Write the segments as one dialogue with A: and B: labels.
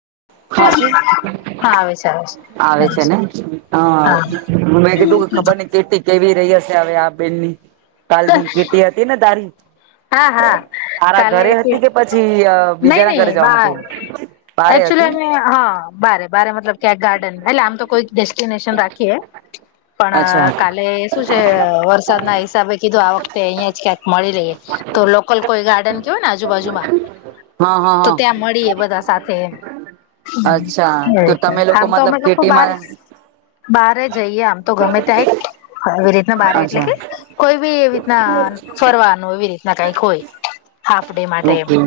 A: [unintelligible]
B: હા છે
A: હા આવે છે
B: આવે છે ને
A: હા
B: હ મેં કીધું કે ખબર ની ચીટી કેવી રહી હશે હવે આ બેનની કાલની ચીટી હતી ને તારી
A: હા હા
B: તારા
A: કાલે
B: ઘરે હતી કે પછી
A: નહી
B: બીજા ના ઘરે
A: નહી
B: જવાનું
A: બાર
B: હતું બારે હતી
A: એકચુલી એ હા બારે બારે મતલબ કે ગાર્ડન એટલે આમ તો કોઈ ડેસ્ટિનેશન રાખીએ પણ
B: અચ્છા
A: કાલે શ વરસાદ ના હિસાબે કીધું આ વખતે અહીિયાં જ ક્યાંક મળી રહી તો લોકલ કોઈ ગાર્ડન કેવય ને આજુબાજુમાં
B: હા હા
A: તો
B: હા
A: ત્યાં મળીએ બધા સાથે
B: અચ્છા તો તમે લોકો
A: આમ તો
B: મતલબ
A: અમે લોકો બાર
B: કેટીમાં
A: બાર જ જઈએ આમ તો ગમે ત્યાંય આવી રીતના બારે એટલે
B: અચ્છા
A: કે કોઈ બી એવી ના ફરવાનું એવી રીતના કઈક હોય હાફ ડે માટે
B: ઓકે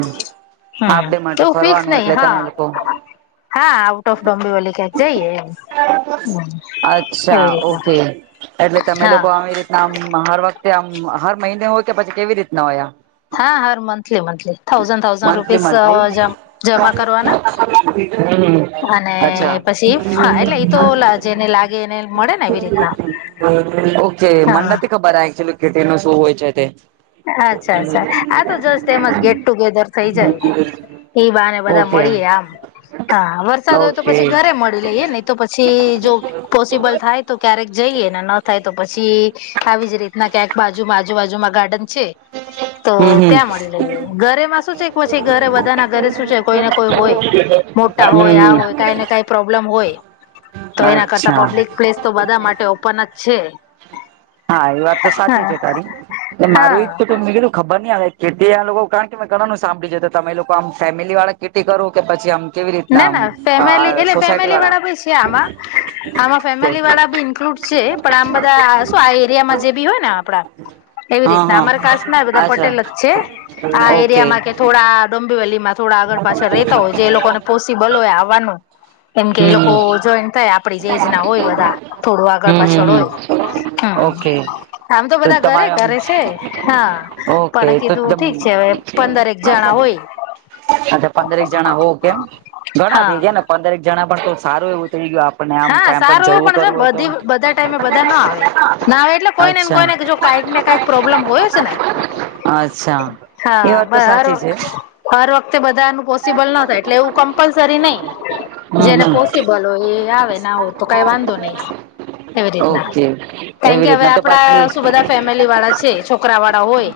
A: હમ
B: હાફ ડે માટે
A: તોવું ફિક્સ
B: ફરવાનું
A: નહી
B: એટલે
A: હા
B: તમે લોકો
A: હા આઉટ ઓફ ડોમ્બે વાલી ક્યાંક જઈએ એ
B: અચ્છા ઓકે એટલે તમે
A: હા
B: લોકો આવી રીતનામ હર વખત આ હર મહિને હોય કે પછી કેવી રીતના હોયા
A: હા હર monthly monthly thousand thousand
B: monthly
A: rupees
B: monthly
A: જમા કરવાના
B: હમ
A: અને
B: અચ્છા
A: પછી હા એટલે એ તો જેને લાગે એને મળે ને એવી રીતના
B: ઓકે
A: હા
B: મંડથી ખબર હ એચુલી કેટી ન શું હોય છે તે
A: અચ્છા અચ્છા આ તો જસ તેમજ ગેટ ટુગેધર થઈ જાય ઈ બાને બધા
B: ઓકે
A: મળીએ આમ હા વરસાદ હોય તો
B: ઓકે
A: પછી ઘરે મળી લઈએ ને તો પછી જો પોસિબલ થાય ક્યારેક જઈ ને ન થાય તો પછી આવી જ રીતના ક્યાંક બાજુ આજુબાજુમાં ગાર્ડન છે
B: હમ
A: તો
B: હમ
A: ત્યાં મળી રહી ઘરેમાં શું છે પછી ઘરે બધા ના ઘરે શું છે કોઈને કોઈ હોય મોટા હોય
B: હમ
A: આ હોય
B: હમ
A: કઈ ને કઈ પ્રોબ્લેમ હોય તો એના કરતા
B: અચ્છા
A: પબ્લિક પ્લેસ તો બધા માટે ઓપન જ છે
B: હા એ વાત તો સાચી
A: હા
B: છે તારી મારું
A: હા
B: એક તો ત નીકળું ખબર નહી આવે કીટી લોકો કારણ કે મેં ઘણાનું સાંભળી જ તો તમે એ લોકો આમ ફેમિલી વાળા કીર્તિ કરો કે પછી આમ કેવી રીતના
A: ના
B: આમ
A: ના ફેમલી
B: આ
A: એટલે
B: સોસાયટી
A: ફેમિલી વાળા બ છે આમાં આમાં ફેમિલી વાળા બી ઇન્લુડ છે પણ આમ બધા શું આ એરિયામાં જે બી હોય ને આપડા એવી
B: હા
A: રીતના
B: હા
A: અમારે કાસ ના બધા
B: અચ્છા
A: પટેલ જ છે આ
B: ઓકે
A: એરિયામાં કે થોડા ડોમ્બીવેલીમાં થોડા આગળ પાછળ રેતા હોય જે એ લોકોને પોસિબલ હોય આવવાનું એમ કે એ
B: હમ
A: લોકો
B: હમ
A: જોઈન થાય આપડી જે એજ ના હોય બધા થોડું આગળ
B: હમ હમ
A: પાછળ હોય
B: હમ
A: હમ
B: ઓકે
A: આમ
B: તો
A: બધા ઘરે
B: તમારેું
A: ઘરે છે હા
B: આમ ઓકે
A: પણ કીધું ઠીક છે હવે
B: તો
A: પંદરેક જણા હોય
B: અચછા પંદરે એક જણા હો કેમ ઘણા થઈ
A: હા
B: ગયા ને પંદરક જણા પણ તો સારું એવું થઈ ગયું આપણને આમ
A: હા
B: કાઈ
A: સારું એવું
B: જવું
A: પણ છે
B: કરવું હોય તો
A: નેી બધા ટાઈમે બધા ના આવે ના આવે એટલે કોઈ નેને
B: અચ્છા
A: કોઈને જો ક
B: અચ્છા એ વાત તો
A: ય
B: સાચી છે
A: વખતે બધાનું પોસિબલ ના થાય એટલે એવું કમ્પલસરી નહી
B: હમ
A: જેને
B: હમ
A: પોસિબલ હોય એ આવે ને આવ તો કઈ વાંધો નહી એવી રીતના
B: ઓકે
A: કારણ
B: એવી
A: કે હવે
B: રીતના તો પાછી
A: આપડા શું બધા ફેમિલી વાળા છે છોકરા વાળા હોય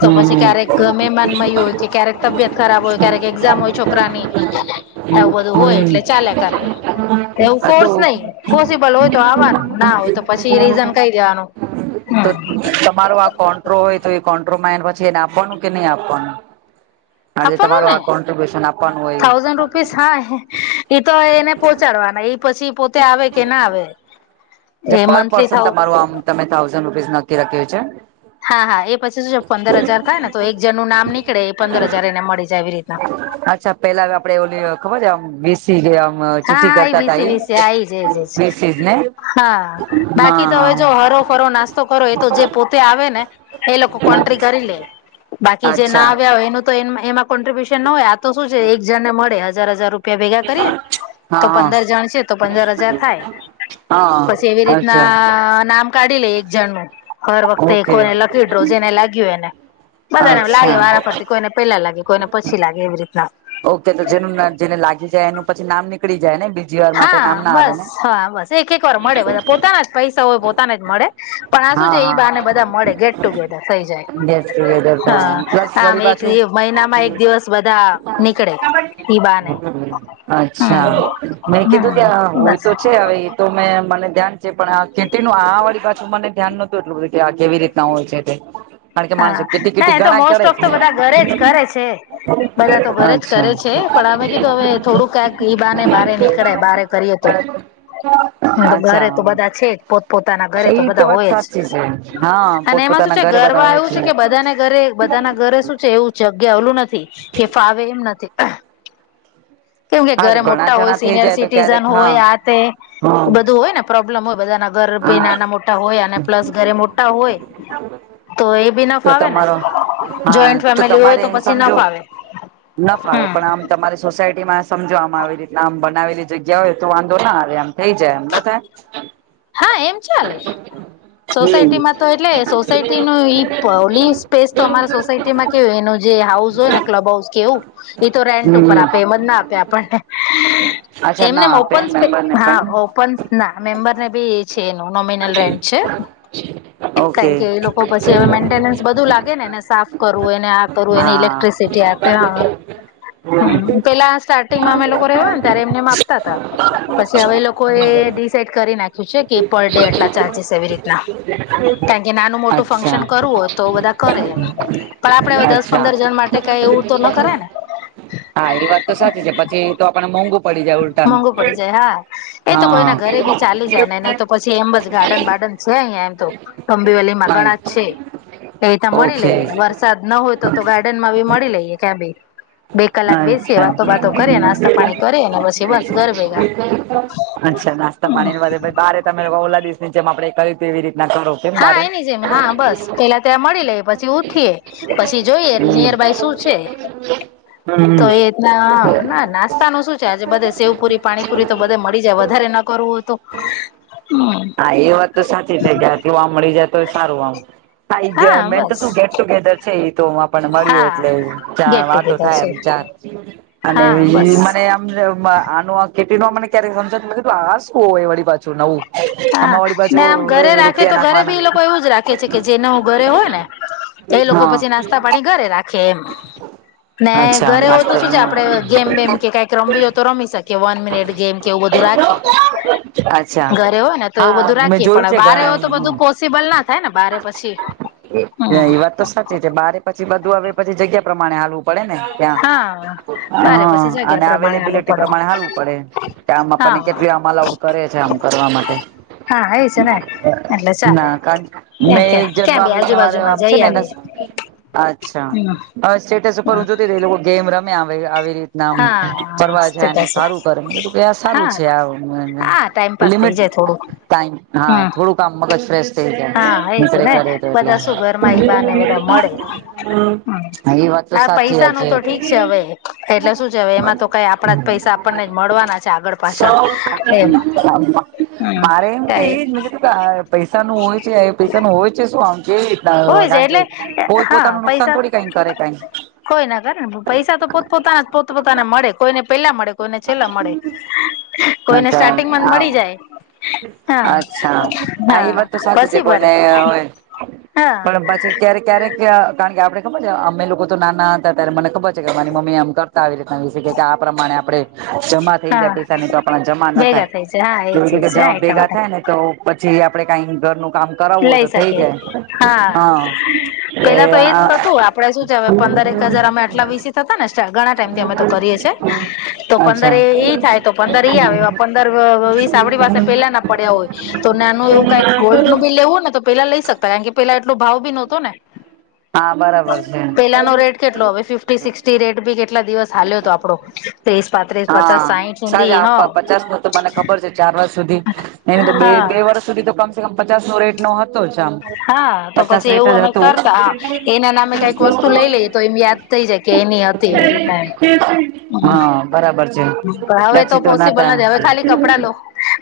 A: તો પછી
B: હમ
A: ક્યારેક મમાન મય હોય કે ક્યારેક તબિયત ખરાબ હોય ક્યારેક એક્ઝામ હોય છોકરાની એવું બધું હોય એટલે
B: હ
A: ચાલે કરે
B: હમ
A: એવું
B: હ તો
A: ફોર્સ નહી પોસિબલ હોય તો આવવાનું ના હોય તો પછી રીઝન કહી દેવાનું
B: તો તમારો આ કોન્ટ્રો હોય તો ્રો પછી એ આપવાનું કે ન આપવાનું તમા
A: આપવાનું ને
B: આ કોબ્યુન
A: થાઉઝન્ડ રૂપીસ હા તો એને પહોંચાડવાના પછી પોતે આવે કે ના આવે
B: જે
A: એ
B: પર
A: મંથલી
B: પર્સન
A: થાઉ
B: તમારું આમ તમે થાઉઝન્ડ રૂપીસ નક્કી રાખ્યું છે
A: હા હા એ પછી શ પંદર હાજાર થાય ને તો એક જણનું નામ નીકળે એ પંદર હજાર એને મળી જાય એવી રીતે
B: અચ્છા પેલા આપડે ઓ ખબર છેમ વીસી ગયા
A: હા
B: ચિઠ્ઠી
A: હા એ
B: કરતા
A: વીસી વીસી હા એજ એજ એજ
B: તઝ ને
A: હા
B: હા
A: બાકી તમે જો
B: હા
A: હરો ફરો નાસ્તો કરો એ તો જે પોતે આવે ને એ લોકો કોન્ટક ક્રિકારલે બાકી જે ના
B: અચ્છા
A: આવ્યા હોય એનું તો એમાં કોન્ટ્રિબ્યુશન ના હોય આ તો શું છે એક જણ ને મળે હજાર હજાર રૂપિયા ભેગા કરીએ તો
B: હા હા
A: પંદર જણ છે તો પંદર હજાર થાય
B: હા
A: પછી એવી
B: અચ્છા
A: રીતના નામ કાઢી લે એક જણનુંું હર વખતે
B: ઓકે
A: એને લખીડો જેને લાગ્યું એને બધાને
B: અચ્છા
A: લાગે વારાફરથી કોઈને પેલા લાગે કોઈને પછી લાગે એવી રીતના
B: ઓકે તો જેનું જેને લાગી જાય એનું પછી નામ નીકળી જાય ને બીજી વાર માટે
A: હા
B: નામ ના આવે
A: બસ
B: ને
A: હા બસ એક એક વાર મળે બધા પોતાના જ પૈસા હોય પોતાના જ મળે પણ આ શું
B: હા
A: છે એ
B: હા
A: બને બધા મળે ગેટ ટુગેધર થઈ જાય
B: ગેસ વેધર તો
A: હા
B: પ્લસ
A: આમ
B: વળી
A: એક
B: પાછું
A: મહિનામાં એક દિવસ બધા નીકળે ઈ બાને હમ્મ
B: અચ્છા મેં કીધું કે હોય તો છે હવે એ તો મેં મને ધ્યાન છે પણ આ ખેતી નું આ વાળી પાછું મને ધ્યાન નહતું એટલું બધું કે આ કેવી રીતના હોય છે તે કારણ કે
A: હા
B: માણસો કેટી
A: ના
B: કેટી
A: એ તો
B: ઘણા
A: મોસ્ટ
B: કરે
A: ઓફ તો બધા ઘરે જ કરે છે બધા તો ઘરે જ કરે
B: અચ્છા.
A: છે પણ અમે કીધું હવે થોડું ક્યાંક ઈ બાને બારે નીકળે બારે કરીએ તો
B: [unintelligible]
A: ઘરે
B: અચ્છા
A: તો બધા છે જ પોતપ પોતાના ઘરે
B: એ
A: તો બધા
B: વાત
A: હોય જ
B: સાચી છે હા પોતપોતાના ઘરે બધા
A: વા એવું છે કે બધાને ઘરે બધા ના ઘરે શું છે એવું જગ્યા ઓલું નથી કે ફાવે એમ નથી કેમ કે
B: હા
A: ઘરે
B: ઘણા
A: મોટા હોય
B: જણા થઈ
A: સિનિયર
B: જાય તો
A: સિટીઝન
B: ક્યારેક હા
A: હોય આ તે
B: હા
A: બધું હોય ને પ્રોબ્લેમ હોય બધાના ઘર રભી
B: હા
A: નાના મોટા હોય અને પ્લસ ઘરે મોટા હોય તો એ બી ન
B: તો
A: ફાવે ને
B: તમારો હા
A: જોઈન્ટ
B: તો
A: ફેમિલી હોય
B: તમારે
A: તો પછી ન
B: સમજો
A: ફાવે
B: ના ફાવે
A: હમ
B: પણ આમ તમારી સોસાયટી માં સમજવામાં આવી રીતના આમ બનાવેલી જગ્યા હોય તો વાંધો ના આવે આમ થઇ જાય એમ ના થાય
A: હા એમ ચાલે સોસાયટીમાં તો એટલે સોસાયટી નો ઈ લો સ્પેસ તો અમારા સોસાયટીમાં કેવય એનું જે હાઉસ હોય ને ક્લબ હાઉસ કેવું એ તો રેન્ટ
B: હમ્મ.
A: ઉપર આપે એમ
B: હમ્મ
A: ના આપ આપને
B: અચ્છા
A: એમને
B: ના આપે
A: ઓપન સ્પે
B: મેમ્બરને
A: હા
B: પણ
A: ઓપન ના મેમ્બર ને બી છે એનું નોમિનલ રેંટ છે
B: ઓકે
A: કારણ કે એ લોકો પછી હવે મેન્ટેનન્સ બધું લાગે ને ને સાફ કરવું એને આ કરવું એને ઇલેક્ટ્રિસિ
B: હા
A: ટી ક્યાં તો હ હ પેલા સ્ટાર્ટિંગમાં અમે લોકો રેવા ને ત્યારે એમને આપતા હતા પછી હવે લોકો એ ડિસાઇડ કરી નાખ્યું છે કે પણ ચાલજસ એવી રીતના કારણ કે નાનું મોટું
B: અચ્છા
A: ફંક્શન કરવું હોય તો બધા કરે એમ પણ આપડે હવે દસ
B: અચ્છા
A: પંદર જણ માટે કઈ એવું તો ના કરે ને
B: હા એ વાત તો સાચી છે પછી તો આપડ ને મોં
A: મોઘુ પડી જાય હા એ તો
B: હા
A: કોઈના ઘરે બી ચાલી જાય ને ન તો પછી એમ બસ ગાર્ડન બાર્ડન છે અહિયાં એમ તો અંબી વલી માં ગણા જ છે એ ત મળી
B: ઓકે
A: લઈએ વરસાદ ન હોય તો તો ગાર્ડન માં બી મળી લઈએ ક્યાં બી બે કલાક બેસે
B: અચ્છા
A: વાતો વાતો કરે નાસ્તા પાણી કરે
B: અચ્છા નાસ્તા પાણી [unintelligible] બારે તમે લોકો ઓલા દીશ નીચે આપણે કઇ કેવી રી
A: હા એની જેમ હા બસ પેલા ત્યાં મળી લે પછી ઉઠીએ પછી જોઈએ નિયર બાય શું છે
B: હમ્મ.
A: તો એના ના નાસ્તા ન શું છે આજે બધે શેવપુરી પાણીપુરી તો બધે મળી જાય વધારે ન કરવું તો
B: હા એ વાત તો સાચી છે કેથી વામ મળી જાય તો સારું આમ હા મેન તો શું ગેટ ટુગેધર છે એ તોને મળીએ
A: હા
B: એટલે ત્યાં
A: ગેટ
B: વાતો
A: ટુગેધર
B: થાય
A: છે
B: વિચાર અને
A: હા બસ
B: મને આમ આનું ખેતી ન મને ક્યારે સમજ નથી આ શું હો એ વળ પાછું નવું
A: હા
B: આમાં વળી
A: ને આમ ઘરે
B: પાછું
A: રાખે
B: રૂપિયા
A: તો ઘરે
B: નાખવાના
A: બી એ લોકો એવું જ રાખે છે કે જેને હું ઘરે હોય ને એ લોકો
B: હા
A: પછી નાસ્તા પાણી ઘરે રાખે એમ ને
B: અચ્છા
A: ઘરે હોય તો
B: નાસ્તો
A: શું છે આપડે ગેમ બેેમ કે કાઈક રમવી હોય તો રમી શક કે વન મિનિટ ગેમ કે એવું બધું રાખે
B: અચ્છા
A: ઘરે હો ને તો એવું
B: હા
A: બધું
B: મેં
A: રાખીએ
B: જોયું
A: પણ
B: છે
A: બારે
B: ઘણા
A: તો બધું પોસિબલ ના થાય ને બારે પછી હમ
B: એ વાત તો સાચી છે બારે પછી બધું આવેવે પછી જગ્યા પ્રમાણે હાલ પડે ને ત્યાં
A: હા બારે પછી
B: હ
A: જગ્યા
B: અને
A: પ્રમાણે હાલવું
B: અલેબિલટી
A: પડે
B: પ્રમાણે હું પડે ત્યાં આમ આપણને
A: હા
B: કેટલી આમ અલાઉડ કરે છે આમ કરવા માટે
A: હા એ છે ને એટલે ચાલે
B: ના કાર
A: એમ
B: મે
A: કે
B: એક
A: ક્યાં બી
B: જન્મામસરે
A: આજુબાજુમાં
B: આમ છે
A: જઈ
B: ને
A: આવીએ
B: અચ્છા હવે સ્ટેટસ ઉપર
A: હમ
B: હું જોતી એ લોકો ગેમ રમે આવી રીત ના
A: હા
B: ફરવા જાયને
A: સ્ટેટસ
B: સારું કરે કે આ સારું
A: હા
B: છે
A: હા
B: આ
A: ટાઈમપાસ થઇ
B: લિમિટ
A: જાય થોડુંક
B: ટાઈમ હા
A: હમ
B: થોડું કામ મગજ ફ્રેશ થઈ જાય
A: હા એજ
B: નીકરેે
A: ને
B: કરે તો એટલે
A: બધા શું ઘરમાં એ બાને બધા મળે
B: એ વાત તો
A: આ
B: સાચી
A: પૈસા
B: વાત
A: ન તો ઠીક છે હવે એટલે શું જ હ એમાં તો કઈ આપણા જ પૈસા ને મળવાના છે આગળ પાછળ એમ હમ
B: મારે એમ
A: ક
B: કે એજ મેં કીધું કે પૈસા નું હોય છે પૈસાનું હોય છે શું આમ એ રીતના
A: હોય છે
B: કારણ કે
A: એટલે હા
B: પોતપોતાનું નુકસાન
A: પૈસા
B: થોડી કઈક કરે કઈ
A: કોઈ ના કરે પૈસા તો પોતપોતાના પોતપતાને મળે કોઈને પેલા મળે કોઈને છેલ્લા મળે કોઈને સ્ટાર્ટિંગ મળી
B: આમ
A: જાય
B: અચ્છા
A: હા
B: આ
A: હા
B: એ વાત તો સાચી છે
A: પછી ભરે
B: કોઈને હોય
A: હા
B: પણ પછી ક્યારે ક્યારેક કારણ કે આપડણે ખબર છે અમે લોકો તો નાના હતા ત્યારે મને ખબર છે કે મારી મમ્મી આમ કરતા આવી રીતના વિશે કે કે આ પ્રમાણે આપડણે જમા થઈ જાય
A: હા
B: પૈસા ની તો આપણા જમા ના
A: ભેગા
B: થાય
A: થઈ છે હા
B: તોવી
A: એજ એજ
B: રીતે
A: હા એટલા
B: ભેગા
A: માટે
B: થાય ને તો જે આપડે કઈ ઘરનું કામ કરાવવું હોય
A: લઈ
B: તો થઈ
A: શકીએ
B: જાય હા
A: પેલા તો એજ
B: એ
A: થતું આપડે શું છે હવે પંદર એક હજાર અમે આટલા વિીસી થતા ને સ્ટ ઘણા ટાઈમથી અમે તો કરીએીએ તો પંદર
B: અચ્છા
A: એ ઈ થાય તો પંદર ઈ આવે પંદર વીસ આપણી પાસે પેલા ના પડ્યા હોય તો નાનું એવું કઈ ગોલ્ડ નું બિ લેવું ને તો પેલા લઈ શકતા કારણ કે પેલા એટલો ભાવ બી નહતોને
B: હા બરાબર છે
A: પેલા નો રેટ કેટલો હવે ફિફી સિક્સટી રેટ બી કેટ કેટલા દિવસ હાલ્યો હતો આપડો ત્રીસ પાંત્રીસ પચાસ
B: હા
A: સાહીઠ સુધી
B: સાજા
A: હ
B: આપ પચાસ ન તો મને ખબર છે ચાર વર્ષ સુધી એને તો બે
A: હા
B: બે વર્ષ સુધી તો કમસે કમ પચાસ નો રેટો હતો જમ
A: હા તો
B: પચાસ
A: પછી એવું
B: લેટર
A: અમે
B: હતું
A: કરતા હા એના નામે કઈક વસ્તુ લઈ લઈએ તો એમ યાદ થઈ જાય કે એની હતી એવી રીતના એમ
B: હા બરાબર છે
A: પણ હવે
B: પછી તો ના થ
A: પોસિબલ નથી હવે ખાલી કપડા લો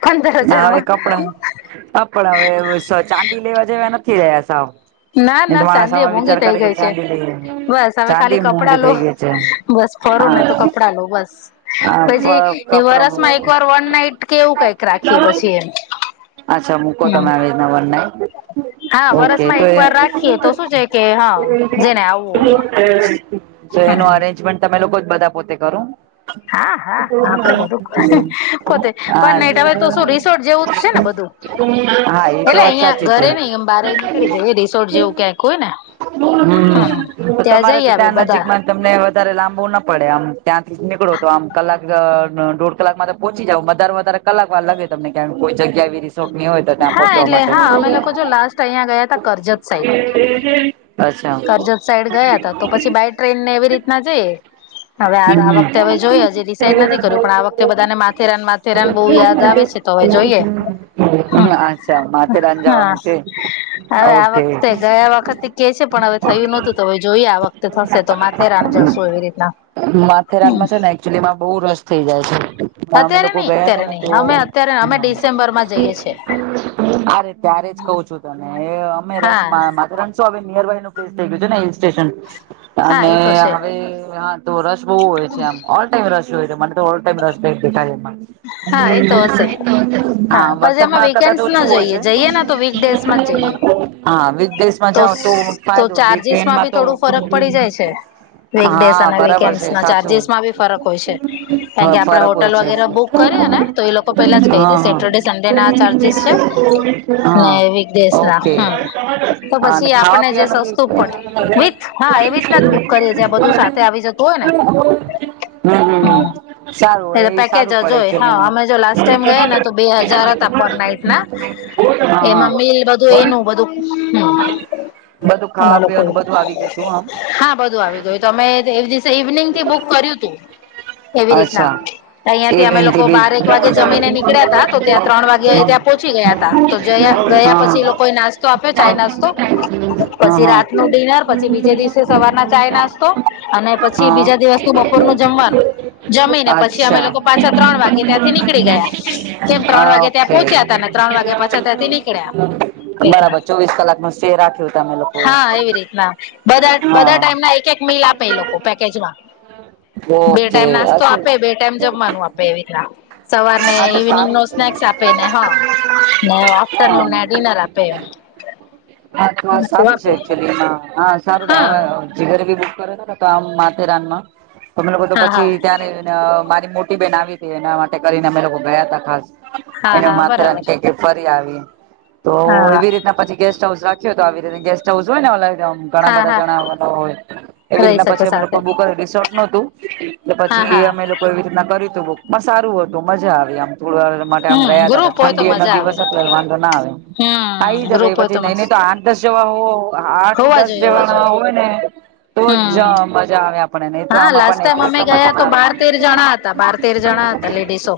A: પંદર
B: ના હવે
A: હજારમાં
B: કપડા કપડા હવે ચાંદી લેવા જેવા નથી રહ્યા સાવ
A: ના
B: એ તો
A: ના
B: માણસ
A: સાાંદિ
B: આમાં
A: મોંઘી
B: વિચાર
A: થઇ
B: કરે કે
A: ગઈ છે
B: ચાંદી લઈએ
A: બસ હવે
B: ચાંદી
A: ખાલી
B: મોંઘી
A: કપડા લો
B: થઈ ગઈ છે
A: બસ ફરો
B: હા
A: નને તો કપડાં લો બસ પછી
B: કપડા
A: વરસમાં એક વાર વન નાઈટ કેવું કઈક રાખીએ પછી એમ
B: અચ્છા મૂકો
A: હમ
B: તમે આવીના વરને
A: હા
B: ઓકે
A: વરસમાં
B: તો
A: એક વાર રાખીએ તો શું છે કે હા જેને આવવું હોય
B: તો એનું
A: હમ
B: અરેન્જમેન્ટ તમે લોકો બધા પોતે કરું હ હ
A: હા હા આપડે બધું પોતે પણ નહી હવે તો શું રિસોર્ટ જેવું જ છે ને બધું
B: હા એ તો
A: એટલે
B: વા
A: અહિયાં
B: સાાચી છે હ
A: ઘરે નઈ એમ બારે નીકળી જઈએ રિસોર્ટ જેવું ક્યાંક હોય ને હમ
B: તો
A: ત્યાં
B: તમારે
A: જઈ
B: તો
A: આવી
B: ત્યાં નજીક
A: બધા
B: તમને વધારે લાંબવું ના પડે આમ ત્યાંથી નીકળો તો આમ કલાક દોઢ કલાક માં તો પહોંચી જાવ વધારે વધારે કલાક વા લગે તમને કે કોઈ જગ્યા આવી ર
A: હા એટલે હા અમે લોકો છ લાસ્ટ અહિયાંયા ગયા ત કરજત સાઈડ
B: અચ્છા
A: કરજત સાઈડ ગયા હતા તો પછી બાય ટ્રેન ને એવી રીતના જઈ હવે આ આ વખતે હવે જોય હજે ડિસાઇડ નથી કર્યું પણ આ વખતે બધાને માથેરાન માથેરાન બહુ યાદ આવે છે તો હવે જોઈએ
B: અચ્છા માથે રાન
A: હા
B: જવાનું છે
A: હવે આ
B: ઓકે
A: વખતે ગયા વખત કે છે પણ હવે થયું નોતું તો હવે જોઈએ આ વખતે થશે તો માથેરા જશું એવી રીતના
B: માથેરાનમાં છે ને એકચુલી માં બઉુ રસ થઇ જાય છે અમે
A: અત્યારે
B: લોકો
A: નઈ
B: ગયા હતા
A: અત્યારે
B: ને
A: નઈ
B: તો
A: અમે અત્યારે અમે ડિસેમ્બરમાં જઈએ છે
B: અરે ત્યારે જ કઉ છું તને અમે રસ
A: હા
B: મા રણ શું હવે નિયર બાય નું પ્લેસ થઈ ગયું છે ને હિલ સ્ટેશન
A: હા
B: અને
A: એ તો છે
B: હવે હા તો રસ બહુ હોય છે આમ ઓલ ટાઈમ રસ મને તો ઓલ ટાઈમ
A: હા એ તો
B: રસ્
A: હશે
B: હા
A: પછી અમે
B: વરસાદમાં કદાચ
A: વીકેન્ડસ
B: ઓછું
A: ના જઈએ
B: હોય
A: જઈએ ને તો
B: છે
A: વીકડેસ માં જ જઈએ
B: હા વિદદેશમાં જાઓ તો
A: તો
B: ફાયદો
A: ચાર્જિસમાં બી
B: વિક્રેનમાં તો
A: થોડું ફરક પડી જાય છે વીકડેસ
B: હા
A: અને
B: બરાબર
A: વીકેન્ડસ
B: છે
A: ના
B: સાચું
A: ચાર્જસમાં બી ફરક હોય છે કારણ કે આપડે
B: ફરક હોય
A: હોટલ
B: છે
A: વગેરે બુક કર ને તો એ લોકો પેલા જ કહી
B: હા
A: દે
B: હા
A: સેટરડે સન્ડે ના ચાર્જિસ છે ને
B: હા
A: વીકડે
B: ઓકે અને
A: પછી આપ
B: ખાવા
A: જે
B: પીવાનું બી
A: સસ્તું વિ
B: હમ
A: હા એવી રીતના જ બુક કરી બધું સાથે આવી જ હમ
B: હ સારું
A: એટલે
B: એ
A: પેકેજ
B: સારું
A: જ
B: પડે એકચુલીમાં
A: અમે જો લ ટમ ગયા તો બે હજાર પર નાટ
B: હા હા
A: એમાં મ બધું એનું બધું
B: બધું
A: હમ
B: ખાવા
A: લોકો
B: પીવાનું બધું આવી ગયું હતું આમ
A: હા બધું આવી ગયું તમેવી ઇવનિંગ થી બુક કર્યું તું કેવી રીતના
B: અચ્છા
A: તહંથી અમે
B: ઇવનિંગ થી
A: લોકો
B: બીજ
A: બારેક વાગે જમીને નીકળ્યા હતા તો ત્યાં ત્રણ વાગે ત્યાં પોહોંચી ગયા હતા તો જ
B: હા
A: થયા
B: હા
A: પછી લોકોએ નાસ્તો આપ્યો ચાાય નાસ્તો પછી
B: હા
A: રાત ન ડિનર પછી બીજે દિવસે સવાર ચાય નાસ્તો અને પછી
B: હા
A: બીજા દિવસું બપોર નું જમવાનું જમીને પછી અમે
B: અચ્છા
A: લોકો પાછા ત્રણ વાગે ત્યાંથી નીકળી ગયા કેમ ત્રણ વાગે ત્યાં
B: ઓકે
A: પહોંચ્યા હતા ને ત્રણ વાગે પાછા ત્યાંથી નીકળ્યા
B: બરાબર ચોવીસ કલાક નું સ્ટે રાખ્યું તમે લોકો
A: હા એવી રીતના બા બધા
B: હા
A: ટાઈમ એક એક મિલ આપે એ લોકો પેકે બે
B: ઓકે
A: ટાઈમ નાસ્તો
B: અછું
A: આપે બે ટાઈમ જમવાનું આપે એવી રીતના સવાર ને
B: આ તો
A: ઈવનિંગ નો
B: સારું છે
A: સ્નેક્સ આપે ને હા ને
B: હા
A: આફ્ટરનૂન ને ડિનર આપે
B: હા સારું
A: આપે
B: છેચ હા સારું
A: હા
B: હ આમ માથેરાનમાં લોકો
A: હા હા
B: પછી ત મારી મો બેન આવી હતી એના માટે કરીને અમે લોકો ગયા ત ખાસ
A: હા
B: એને
A: હા બરાબર
B: માથરાને ક ફરી આવી તો
A: હા
B: એવી રીતના પછી ગેસ્ટ હાઉસ તો આવી રીતે ગેસ્ટ હાઉ હોય ને ઘણા
A: હા
B: બધા
A: હા
B: જણાવા હોય એવી
A: રહી
B: રીતના
A: શકે
B: પછી
A: સાથે
B: અનેુ રિસોર્ટ ન હતું
A: હા
B: પછી એ
A: હા
B: અમે એ લોકો એવી રીતના કરી તું બ પણ સારું હતું મજા આવે આમ માટે આમ
A: હમ
B: રહ્યા હતા
A: ગ્રુપ હોય તો
B: ઠંડી
A: મજા
B: નદી
A: આવે
B: વસ એટ વાંધો ના આવે
A: હમ
B: આવી જવે
A: ગ્રુપ હોય
B: પછી નઈ નઈ
A: મસ્ત
B: તો આઠ દસ જેવા હોવ આઠ
A: હોવા
B: દસ
A: જોઈએ હોવા
B: જવાના
A: જોઈએ
B: હોય ને તો
A: હમ
B: જ મજા આવે આપણને નહી તો
A: હા
B: આમ
A: લાસ્ટ
B: આપણને
A: ટાઈમ
B: એકલા
A: અમે
B: એકલા મજા
A: ગયા તો
B: ના આવે
A: બાર તેર જણા હતા બાર તેર જણા હા ત લલેડીસો